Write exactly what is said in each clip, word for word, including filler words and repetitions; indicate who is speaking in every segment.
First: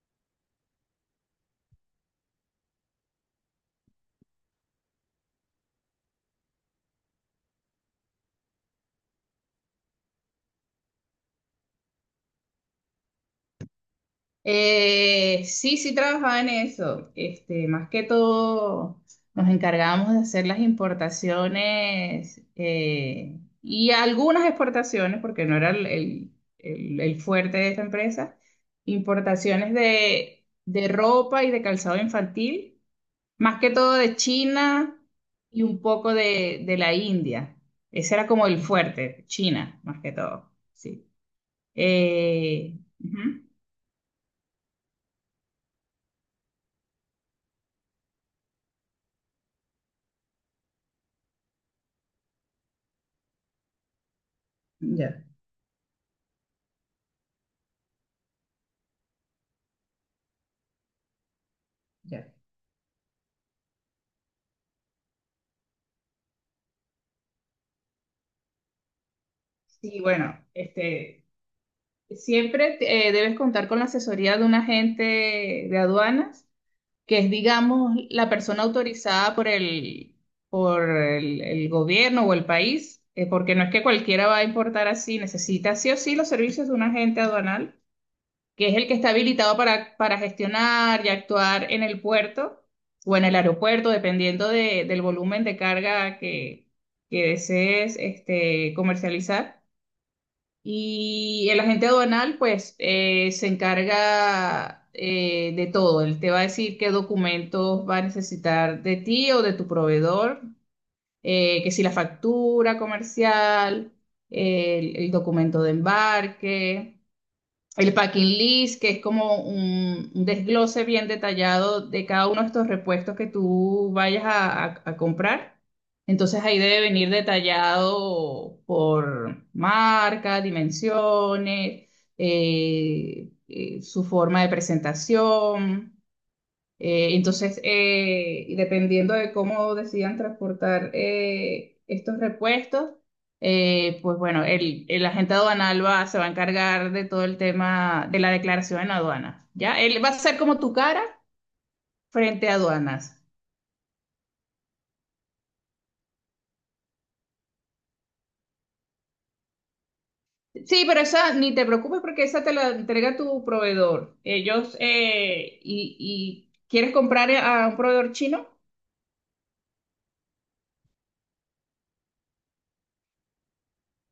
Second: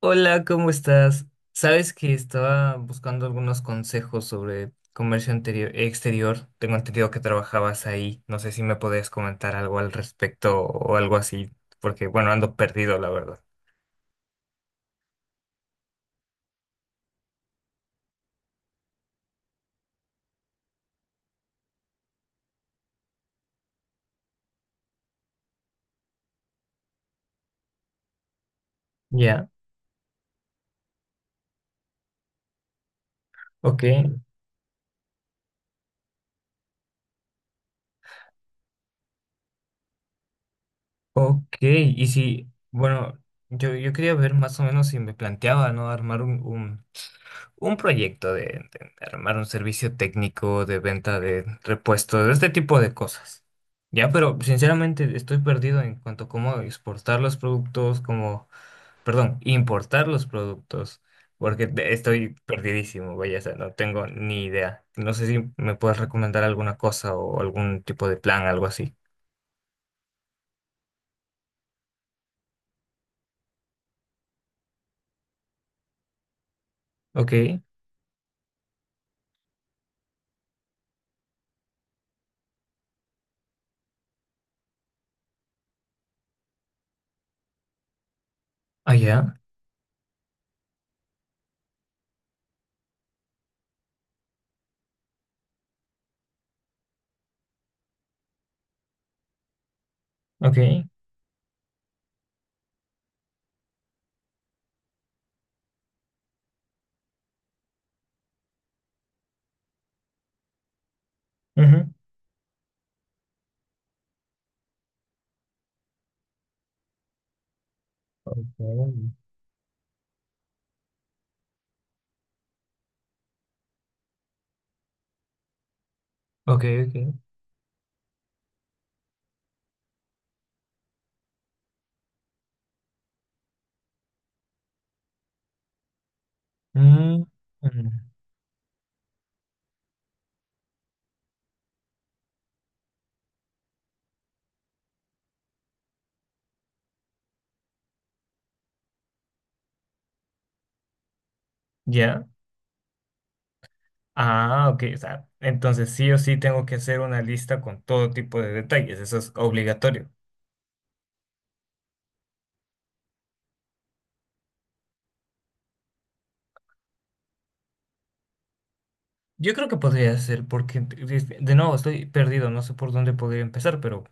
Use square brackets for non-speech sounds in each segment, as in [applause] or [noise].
Speaker 1: Hola, ¿cómo estás? Sabes que estaba buscando algunos consejos sobre comercio anterior- exterior. Tengo entendido que trabajabas ahí. No sé si me podías comentar algo al respecto o algo así, porque bueno, ando perdido, la verdad.
Speaker 2: Eh, sí, sí trabajaba en eso. Este, más que todo nos encargábamos de hacer las importaciones eh, y algunas exportaciones, porque no era el, el- el- el fuerte de esta empresa,
Speaker 1: Ya,
Speaker 2: importaciones de, de ropa y de calzado infantil, más que
Speaker 1: ok,
Speaker 2: todo de China y un poco de, de la India. Ese era como el fuerte, China, más que todo. Sí.
Speaker 1: ok. Y si,
Speaker 2: Eh,
Speaker 1: bueno,
Speaker 2: ujú.
Speaker 1: yo, yo quería ver más o menos si me planteaba, ¿no? Armar un, un proyecto de, de armar un servicio técnico de venta de repuestos, este tipo de cosas. Ya, pero sinceramente
Speaker 2: Ya,
Speaker 1: estoy perdido en cuanto a cómo exportar los productos, cómo, perdón, importar los productos, porque de-
Speaker 2: ya.
Speaker 1: estoy perdidísimo, vaya, o sea, no tengo ni idea. No sé si me puedes recomendar alguna cosa o algún tipo de plan, algo así.
Speaker 2: Sí, bueno, este, siempre eh, debes contar con la asesoría de un agente de aduanas, que es,
Speaker 1: Ok,
Speaker 2: digamos, la persona autorizada por el, por el, el gobierno o el país, eh, porque no es que cualquiera va a importar así, necesita sí o sí los servicios de un agente aduanal, que es el que está
Speaker 1: allá,
Speaker 2: habilitado para, para gestionar y actuar en el puerto o en el aeropuerto, dependiendo de- del volumen de carga que, que desees este, comercializar.
Speaker 1: ok.
Speaker 2: Y el agente aduanal, pues, eh, se encarga eh, de todo. Él te va a decir qué documentos va a necesitar de ti o de tu proveedor, eh, que si la
Speaker 1: Ujú.
Speaker 2: factura comercial, el, el documento de embarque, el packing list, que es
Speaker 1: Ok,
Speaker 2: como un, un desglose bien detallado de cada uno de estos repuestos que tú vayas a, a- a comprar. Entonces ahí
Speaker 1: ok,
Speaker 2: debe
Speaker 1: ok.
Speaker 2: venir detallado por marca, dimensiones, eh, eh, su forma de presentación. Eh,
Speaker 1: Mm,
Speaker 2: entonces,
Speaker 1: mm,
Speaker 2: eh, y dependiendo de cómo decidan transportar eh, estos repuestos, eh, pues bueno, el, el agente aduanal va, se va a encargar de todo el tema de la declaración en aduanas, ¿ya? Él va a ser como tu cara
Speaker 1: ya.
Speaker 2: frente a aduanas.
Speaker 1: Ah, ok, o sea, entonces sí o sí tengo que hacer una lista con todo tipo de detalles, eso es obligatorio.
Speaker 2: Sí, pero esa ni te preocupes porque esa te la entrega tu proveedor. Ellos, eh, y, y quieres comprar a un proveedor chino.
Speaker 1: Yo creo que podría ser, porque de de nuevo estoy perdido, no sé por dónde podría empezar, pero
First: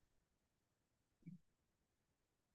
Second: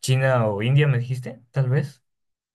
Speaker 1: China o India me dijiste, tal vez.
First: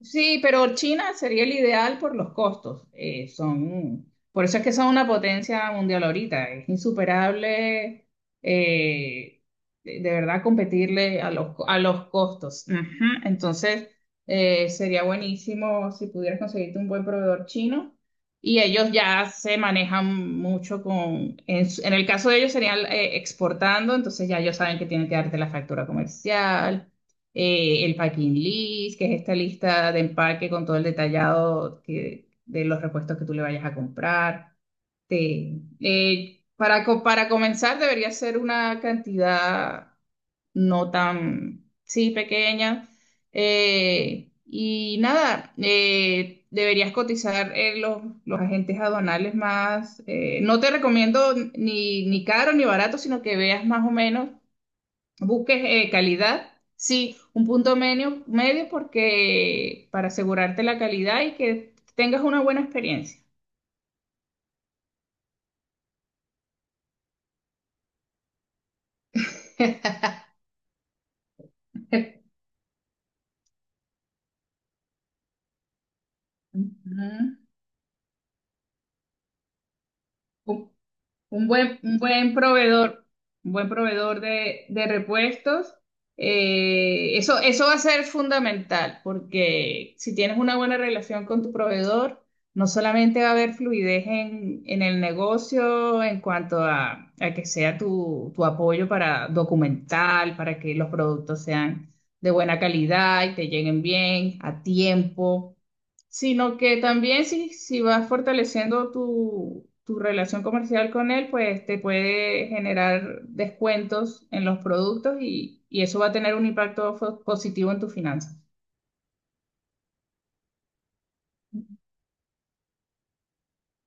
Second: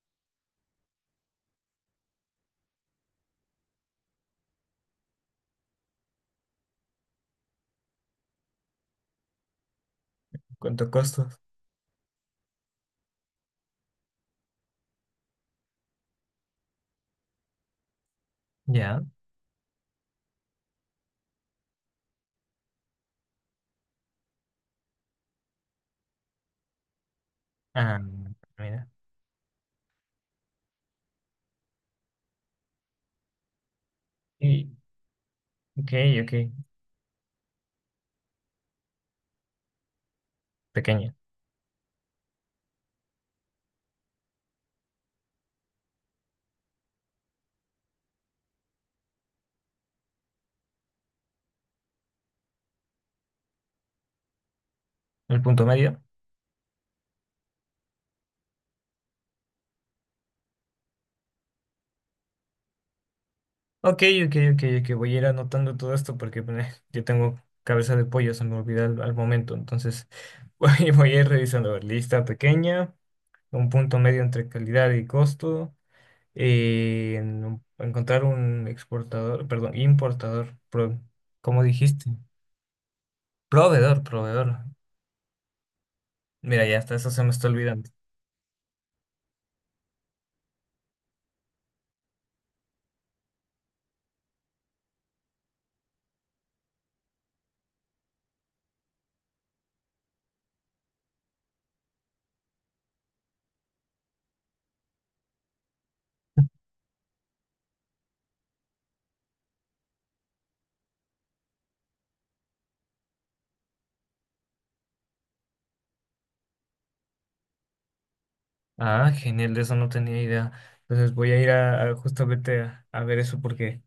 Speaker 2: Sí, pero China sería el ideal por los costos. Eh, son, por eso es que son una potencia mundial ahorita. Es insuperable, eh, de, de verdad,
Speaker 1: ¿Cuánto
Speaker 2: competirle a
Speaker 1: costos?
Speaker 2: los, co- a los costos. Ujú. Entonces, eh, sería buenísimo si pudieras conseguirte un buen proveedor chino. Y ellos
Speaker 1: Ya.
Speaker 2: ya se manejan mucho con, en, su- en el caso de ellos serían eh, exportando, entonces ya ellos saben que tienen que darte la factura comercial, eh, el
Speaker 1: Ah,
Speaker 2: packing
Speaker 1: mira.
Speaker 2: list, que es esta lista de empaque con todo el detallado que- de los repuestos que tú le vayas a comprar.
Speaker 1: Y,
Speaker 2: Te-
Speaker 1: ok, ok,
Speaker 2: eh, para, co- para comenzar, debería ser una cantidad no
Speaker 1: pequeña.
Speaker 2: tan, sí, pequeña. Eh, y nada, eh, Deberías cotizar eh, los, los agentes aduanales más. Eh, no te recomiendo ni, ni caro ni barato, sino que veas más o menos
Speaker 1: El
Speaker 2: busques
Speaker 1: punto
Speaker 2: eh,
Speaker 1: medio.
Speaker 2: calidad, sí, un punto medio, medio porque para asegurarte la calidad y que tengas una buena experiencia.
Speaker 1: Ok, ok, ok, ok, voy a ir anotando todo esto porque eh, [laughs] yo tengo cabeza de pollo, se me olvida al al momento, entonces [laughs] voy, voy a ir revisando, a ver, lista
Speaker 2: [laughs]
Speaker 1: pequeña. Un punto medio entre calidad y costo, eh, en un- encontrar un exportador, perdón, importador,
Speaker 2: Ujú.
Speaker 1: pro-
Speaker 2: Un
Speaker 1: ¿cómo
Speaker 2: buen, un
Speaker 1: dijiste?
Speaker 2: buen proveedor, un buen
Speaker 1: Proveedor,
Speaker 2: proveedor
Speaker 1: proveedor.
Speaker 2: de, de repuestos,
Speaker 1: Mira, ya hasta eso
Speaker 2: eh,
Speaker 1: se me
Speaker 2: eso,
Speaker 1: está
Speaker 2: eso va a
Speaker 1: olvidando.
Speaker 2: ser fundamental, porque si tienes una buena relación con tu proveedor, no solamente va a haber fluidez en, en el negocio en cuanto a, a que sea tu, tu apoyo para documental, para que los productos sean de buena calidad y te lleguen bien, a tiempo, sino que también si, si vas fortaleciendo tu, tu relación comercial con él, pues te puede generar descuentos en los productos y, y eso va a tener un impacto fo- positivo en tus finanzas.
Speaker 1: Ah, genial, de eso no tenía idea. Entonces voy a ir a, a justamente a, a ver eso porque,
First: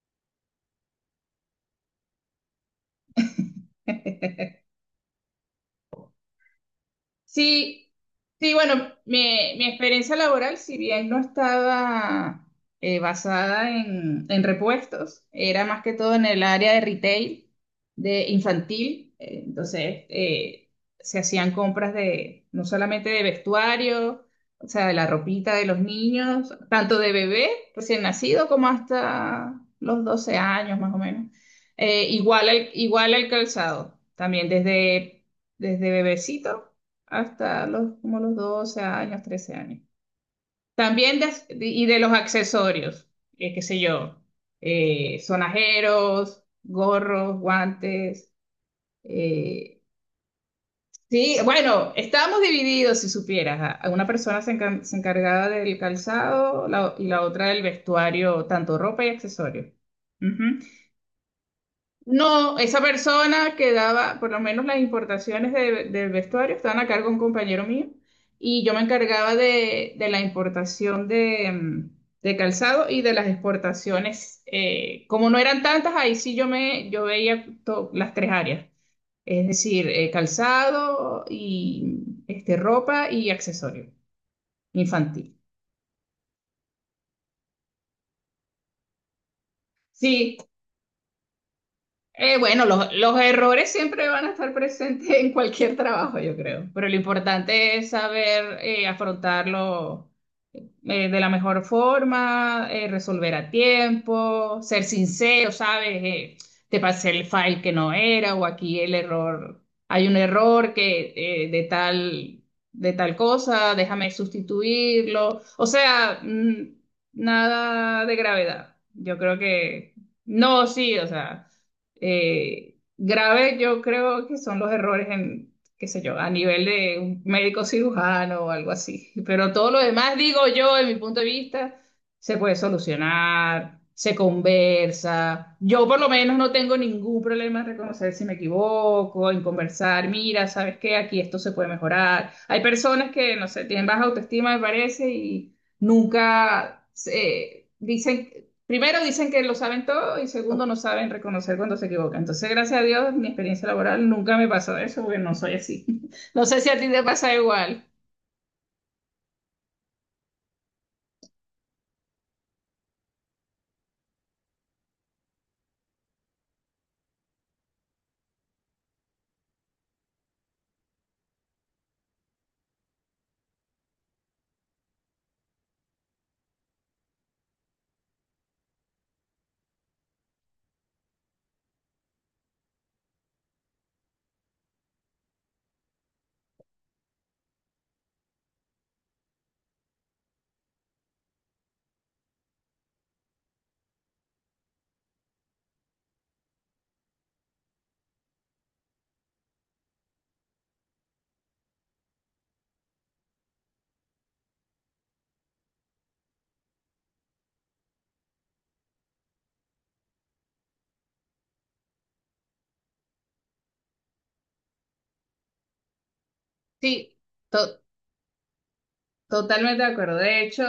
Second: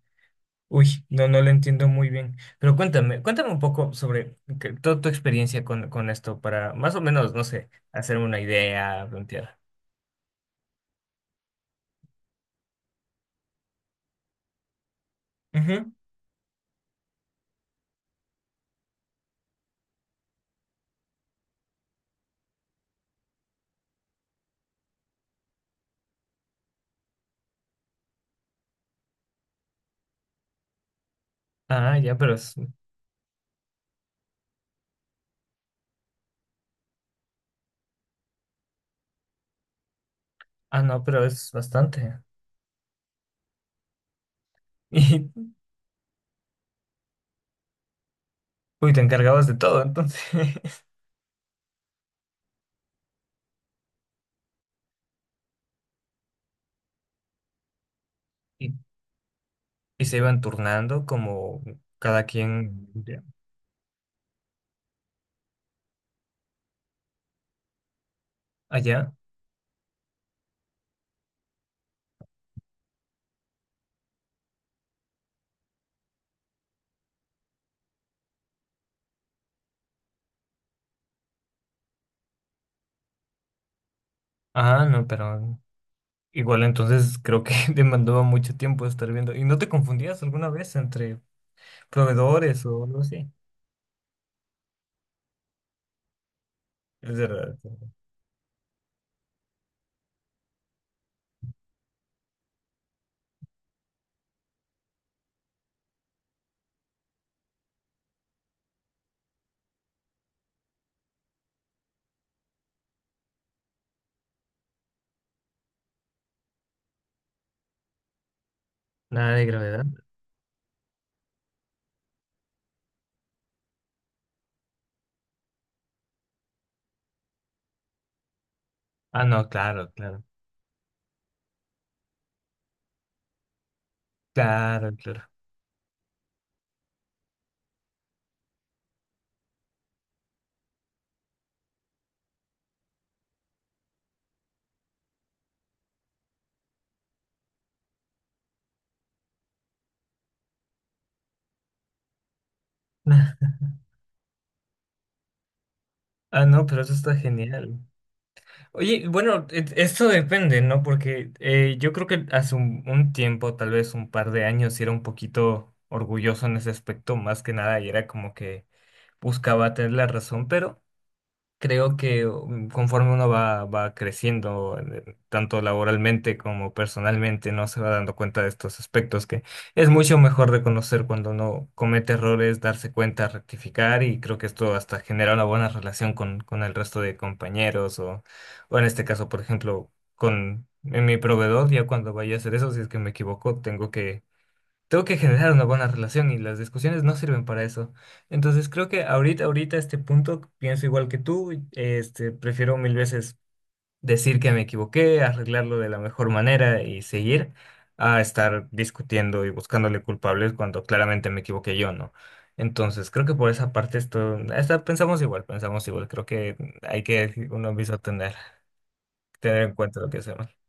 Speaker 1: uy, no, no lo entiendo muy bien. Pero cuéntame, cuéntame un poco sobre que- toda tu experiencia con, con esto para más o menos, no sé,
Speaker 2: Sí,
Speaker 1: hacerme una
Speaker 2: sí, bueno,
Speaker 1: idea,
Speaker 2: mi,
Speaker 1: plantear.
Speaker 2: mi experiencia laboral, si bien no estaba eh, basada en, en repuestos, era más
Speaker 1: Ujú.
Speaker 2: que todo en el área de retail, de infantil. Eh, entonces, eh, se hacían compras de no solamente de vestuario, o sea, de la ropita de los niños, tanto de bebé recién nacido como hasta los doce años más o menos.
Speaker 1: Ah,
Speaker 2: Eh,
Speaker 1: ya, pero
Speaker 2: igual
Speaker 1: es,
Speaker 2: al, igual al calzado, también desde, desde bebecito hasta los, como los doce años, trece años.
Speaker 1: ah, no,
Speaker 2: También
Speaker 1: pero
Speaker 2: de as-
Speaker 1: es
Speaker 2: de- y de los
Speaker 1: bastante.
Speaker 2: accesorios, eh, qué sé yo, eh,
Speaker 1: Y
Speaker 2: sonajeros, gorros, guantes.
Speaker 1: uy, te encargabas de
Speaker 2: eh,
Speaker 1: todo, entonces. [laughs]
Speaker 2: sí, bueno, estábamos divididos, si supieras. A- a Una persona se, encan- se encargaba del calzado la o- y la otra del vestuario,
Speaker 1: Y,
Speaker 2: tanto ropa y accesorios.
Speaker 1: y se iban turnando como cada
Speaker 2: No, esa
Speaker 1: quien de
Speaker 2: persona que daba, por lo menos las importaciones de- del vestuario, estaban a cargo de un compañero mío y yo me
Speaker 1: allá.
Speaker 2: encargaba de, de la importación de, mm, de calzado y de las exportaciones. Eh, como no eran tantas, ahí sí yo, me, yo veía to- las tres áreas, es decir, eh, calzado y este, ropa y accesorio
Speaker 1: Ah, no,
Speaker 2: infantil.
Speaker 1: pero igual entonces creo que [laughs] demandaba mucho tiempo estar viendo. ¿Y no te confundías
Speaker 2: Sí.
Speaker 1: alguna vez entre
Speaker 2: Eh, bueno,
Speaker 1: proveedores o
Speaker 2: los,
Speaker 1: algo
Speaker 2: los
Speaker 1: así?
Speaker 2: errores siempre van a estar presentes en cualquier trabajo, yo creo, pero lo
Speaker 1: Es verdad. Es
Speaker 2: importante
Speaker 1: verdad.
Speaker 2: es saber eh, afrontarlo eh, de la mejor forma, eh, resolver a tiempo, ser sincero, ¿sabes? Eh, te pasé el file que no era o aquí el error, hay un error que eh, de tal, de tal cosa, déjame sustituirlo. O sea, mm, nada de gravedad. Yo
Speaker 1: Nada
Speaker 2: creo
Speaker 1: de gravedad.
Speaker 2: que, no, sí, o sea, eh, grave yo creo que son los errores, qué sé yo, a nivel de un médico cirujano o algo así.
Speaker 1: Ah, no,
Speaker 2: Pero todo lo
Speaker 1: claro,
Speaker 2: demás,
Speaker 1: claro.
Speaker 2: digo yo, de mi punto de vista, se puede solucionar, se
Speaker 1: Claro, claro.
Speaker 2: conversa. Yo por lo menos no tengo ningún problema en reconocer si me equivoco, en conversar, mira, ¿sabes qué? Aquí esto se puede mejorar. Hay personas que, no sé, tienen baja autoestima, me parece, y nunca se eh, dicen, primero dicen que lo saben todo y segundo no saben reconocer cuando se equivocan. Entonces, gracias a Dios, en mi
Speaker 1: [laughs]
Speaker 2: experiencia laboral nunca me pasó eso porque no soy así. [laughs]
Speaker 1: Ah,
Speaker 2: No sé
Speaker 1: no,
Speaker 2: si a
Speaker 1: pero
Speaker 2: ti
Speaker 1: eso
Speaker 2: te
Speaker 1: está
Speaker 2: pasa
Speaker 1: genial.
Speaker 2: igual.
Speaker 1: Oye, bueno, e- esto depende, ¿no? Porque eh, yo creo que hace un, un tiempo, tal vez un par de años, sí era un poquito orgulloso en ese aspecto, más que nada, y era como que buscaba tener la razón, pero... Creo que um, conforme uno va, va creciendo, eh, tanto laboralmente como personalmente, no se va dando cuenta de estos aspectos que es mucho mejor reconocer cuando uno comete errores, darse cuenta, rectificar y creo que esto hasta genera una buena relación con, con el resto de compañeros o, o en este caso, por ejemplo, con en mi proveedor, ya cuando vaya a hacer eso, si es que me equivoco, tengo que tengo que generar una buena relación y las discusiones no sirven para eso. Entonces creo que ahorita, ahorita, a este punto, pienso igual que tú, este, prefiero mil veces decir que me equivoqué, arreglarlo de la mejor manera y seguir a estar discutiendo y buscándole culpables cuando claramente me equivoqué yo, ¿no? Entonces creo que por esa parte esto, esta- pensamos igual, pensamos igual, creo que hay
Speaker 2: Sí,
Speaker 1: que uno
Speaker 2: to-
Speaker 1: mismo tener, tener en
Speaker 2: totalmente de
Speaker 1: cuenta lo
Speaker 2: acuerdo.
Speaker 1: que
Speaker 2: De
Speaker 1: hacemos.
Speaker 2: hecho,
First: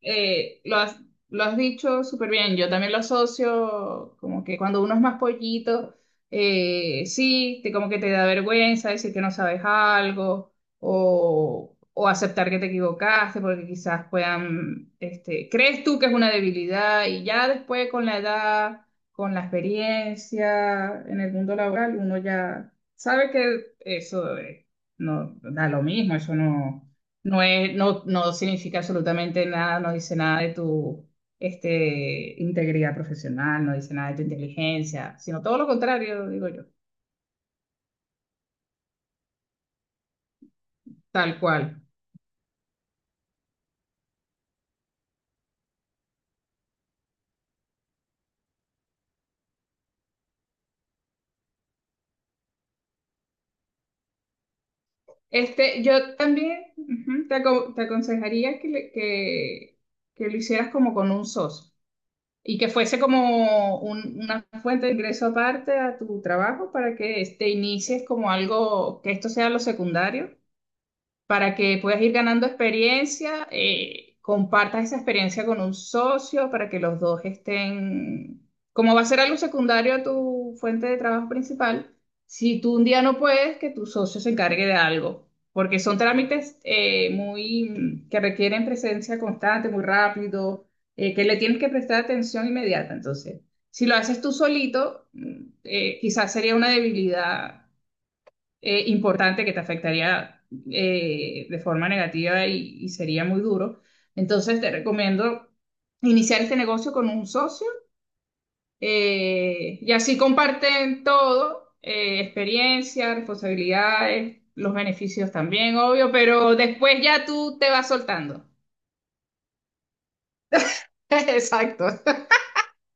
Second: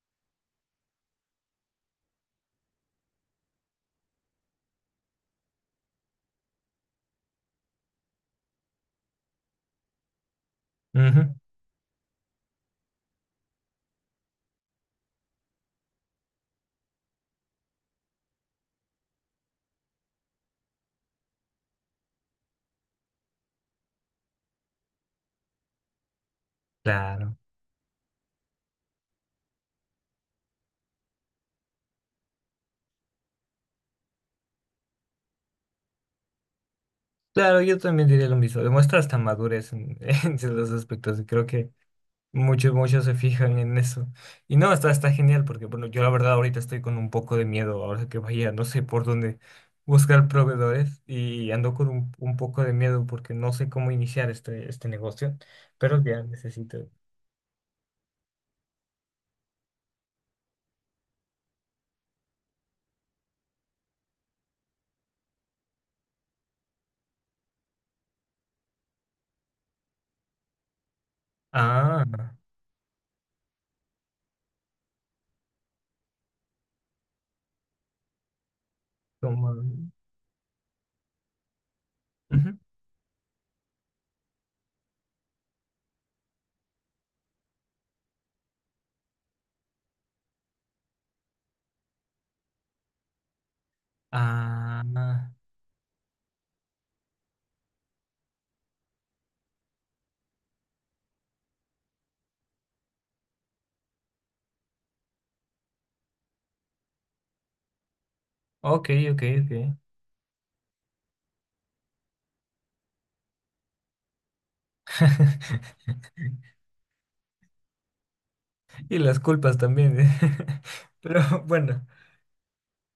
Speaker 2: eh, lo has, lo has dicho súper bien. Yo también lo asocio como que cuando uno es más pollito, eh, sí, te, como que te da vergüenza decir que no sabes algo
Speaker 1: Ujú,
Speaker 2: o, o aceptar que te equivocaste porque quizás puedan, este, crees tú que es una debilidad y ya después con la edad, con la experiencia en el mundo laboral, uno ya sabe que eso, eh, no da lo mismo, eso no.
Speaker 1: claro.
Speaker 2: No es, no, no significa absolutamente nada, no dice nada de tu este, integridad profesional, no dice nada de tu inteligencia, sino todo lo contrario, digo yo,
Speaker 1: Claro, yo también diría lo mismo. Demuestra hasta madurez en, [laughs] en ciertos aspectos. Y
Speaker 2: tal
Speaker 1: creo que
Speaker 2: cual.
Speaker 1: muchos, muchos se fijan en eso. Y no, está, está genial porque, bueno, yo la verdad ahorita estoy con un poco de miedo. Ahora que vaya, no sé por dónde buscar proveedores. Y ando con un, un poco de miedo porque no sé cómo iniciar este, este negocio.
Speaker 2: Este,
Speaker 1: Pero
Speaker 2: yo
Speaker 1: ya
Speaker 2: también
Speaker 1: necesito.
Speaker 2: ujú, te, aco- te aconsejaría que, le- que, que lo hicieras como con un socio y que fuese como un- una fuente de ingreso aparte a tu trabajo para que te inicies como algo, que esto sea lo secundario para que puedas
Speaker 1: Ah,
Speaker 2: ir ganando experiencia, eh, compartas esa experiencia con un socio para que los dos estén, como va a ser algo
Speaker 1: como,
Speaker 2: secundario a tu fuente de trabajo principal,
Speaker 1: ujú.
Speaker 2: si tú un día no puedes, que tu socio se encargue de algo, porque son trámites eh, muy que requieren presencia constante, muy rápido, eh, que le tienes que prestar atención inmediata. Entonces, si lo haces tú solito,
Speaker 1: Ah,
Speaker 2: mm, eh, quizás sería una debilidad eh, importante que te afectaría eh, de forma negativa y, y sería muy duro. Entonces te recomiendo iniciar este negocio con un socio,
Speaker 1: ok, ok, ok.
Speaker 2: eh, y así comparten todo, eh, experiencia, responsabilidades, los beneficios también, obvio,
Speaker 1: [laughs]
Speaker 2: pero después ya tú te vas soltando.
Speaker 1: Y las culpas también. [laughs]
Speaker 2: [laughs]
Speaker 1: Pero bueno.
Speaker 2: Exacto.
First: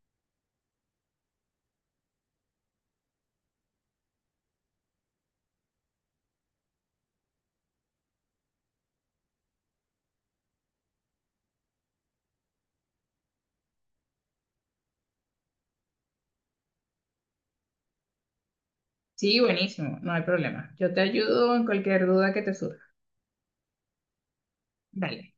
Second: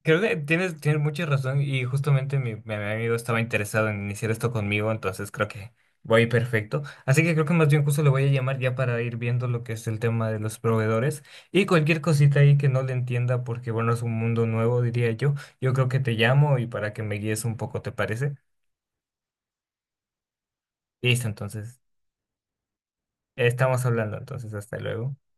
Speaker 1: Creo que tienes, tienes mucha razón y justamente mi, mi amigo estaba interesado en iniciar esto conmigo, entonces creo que voy perfecto. Así que creo que más bien justo le voy a llamar ya para ir viendo lo que es el tema de los proveedores y cualquier cosita ahí que no le entienda porque bueno, es un mundo nuevo, diría yo. Yo creo que te llamo y para que me guíes un poco, ¿te parece?
Speaker 2: Sí, buenísimo, no hay problema. Yo te
Speaker 1: Listo,
Speaker 2: ayudo en
Speaker 1: entonces,
Speaker 2: cualquier duda que te surja.
Speaker 1: estamos hablando, entonces hasta luego.
Speaker 2: Dale.